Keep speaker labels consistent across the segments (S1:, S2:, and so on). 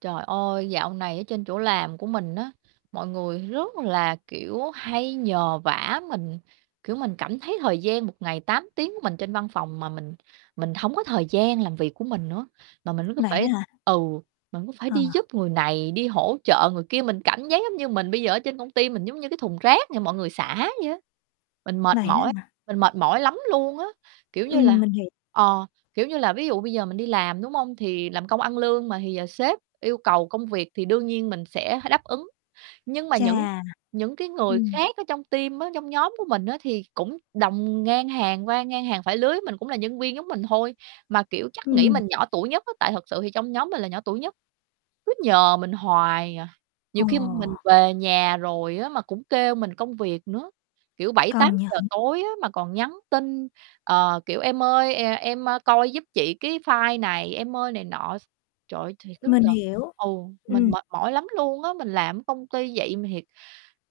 S1: Trời ơi, dạo này ở trên chỗ làm của mình á, mọi người rất là, kiểu, hay nhờ vả mình, kiểu, mình cảm thấy thời gian 1 ngày 8 tiếng của mình trên văn phòng mà mình mình hổng có thời gian làm việc của mình nữa, mà mình cứ
S2: Vậy
S1: phải
S2: đó hả?
S1: ừ, mình cứ phải
S2: Ờ.
S1: đi giúp người này, đi hỗ trợ người kia, mình cảm giác giống như mình bây giờ ở trên công ty mình giống như cái thùng rác cho mọi người xả vậy á. Mình mệt
S2: Vậy đó
S1: mỏi,
S2: hả?
S1: mình mệt mỏi lắm luôn á, kiểu như là,
S2: Ừm, mình hiểu.
S1: ờ, kiểu như là, ví dụ bây giờ mình đi làm, đúng hông? Thì làm công ăn lương mà, thì giờ sếp yêu cầu công việc thì đương nhiên mình sẽ h đáp ứng. Nhưng mà những
S2: Chà.
S1: những cái người
S2: Ừm.
S1: khác ở trong team á, trong nhóm của mình á thì cũng đồng ngang hàng qua ngang hàng phải lứa với mình, cũng là nhân viên giống mình thôi mà, kiểu, chắc nghĩ
S2: Ừm.
S1: mình nhỏ tuổi nhất á, tại thật sự thì trong nhóm mình là nhỏ tuổi nhất, cứ nhờ mình hoài à. Nhiều
S2: Ờ.
S1: khi mình về nhà rồi á mà cũng kêu mình công việc nữa, kiểu, bảy tám
S2: Công
S1: giờ
S2: nhận.
S1: tối á mà còn nhắn tin, ờ, kiểu, "Em ơi, e em, a, coi giúp chị cái file này em ơi, này nọ s" Trời ơi, thiệt
S2: Mình
S1: [unintelligible]
S2: hiểu,
S1: ừ, mình
S2: ừm.
S1: mệt mỏi lắm luôn á, mình làm ở công ty vậy mà thiệt,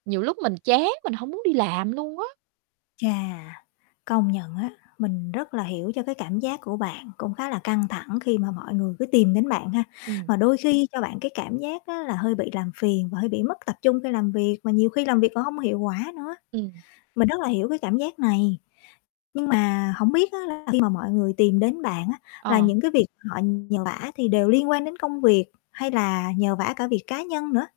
S1: nhiều lúc mình chán mình hổng muốn đi làm luôn á.
S2: Chà, công nhận á, mình rất là hiểu cho cái cảm giác của bạn, cũng khá là căng thẳng khi mà mọi người cứ tìm đến bạn ha.
S1: Ừm.
S2: Mà đôi khi cho bạn cái cảm giác á là hơi bị làm phiền và hơi bị mất tập trung khi làm việc, mà nhiều khi làm việc còn hông có hiệu quả nữa.
S1: Ừm.
S2: Mình rất là hiểu cái cảm giác này. Nhưng mà hổng biết á là khi mà mọi người tìm đến bạn á là
S1: Ờ.
S2: những cái việc họ nhờ vả thì đều liên quan đến công việc hay là nhờ vả cả việc cá nhân nữa?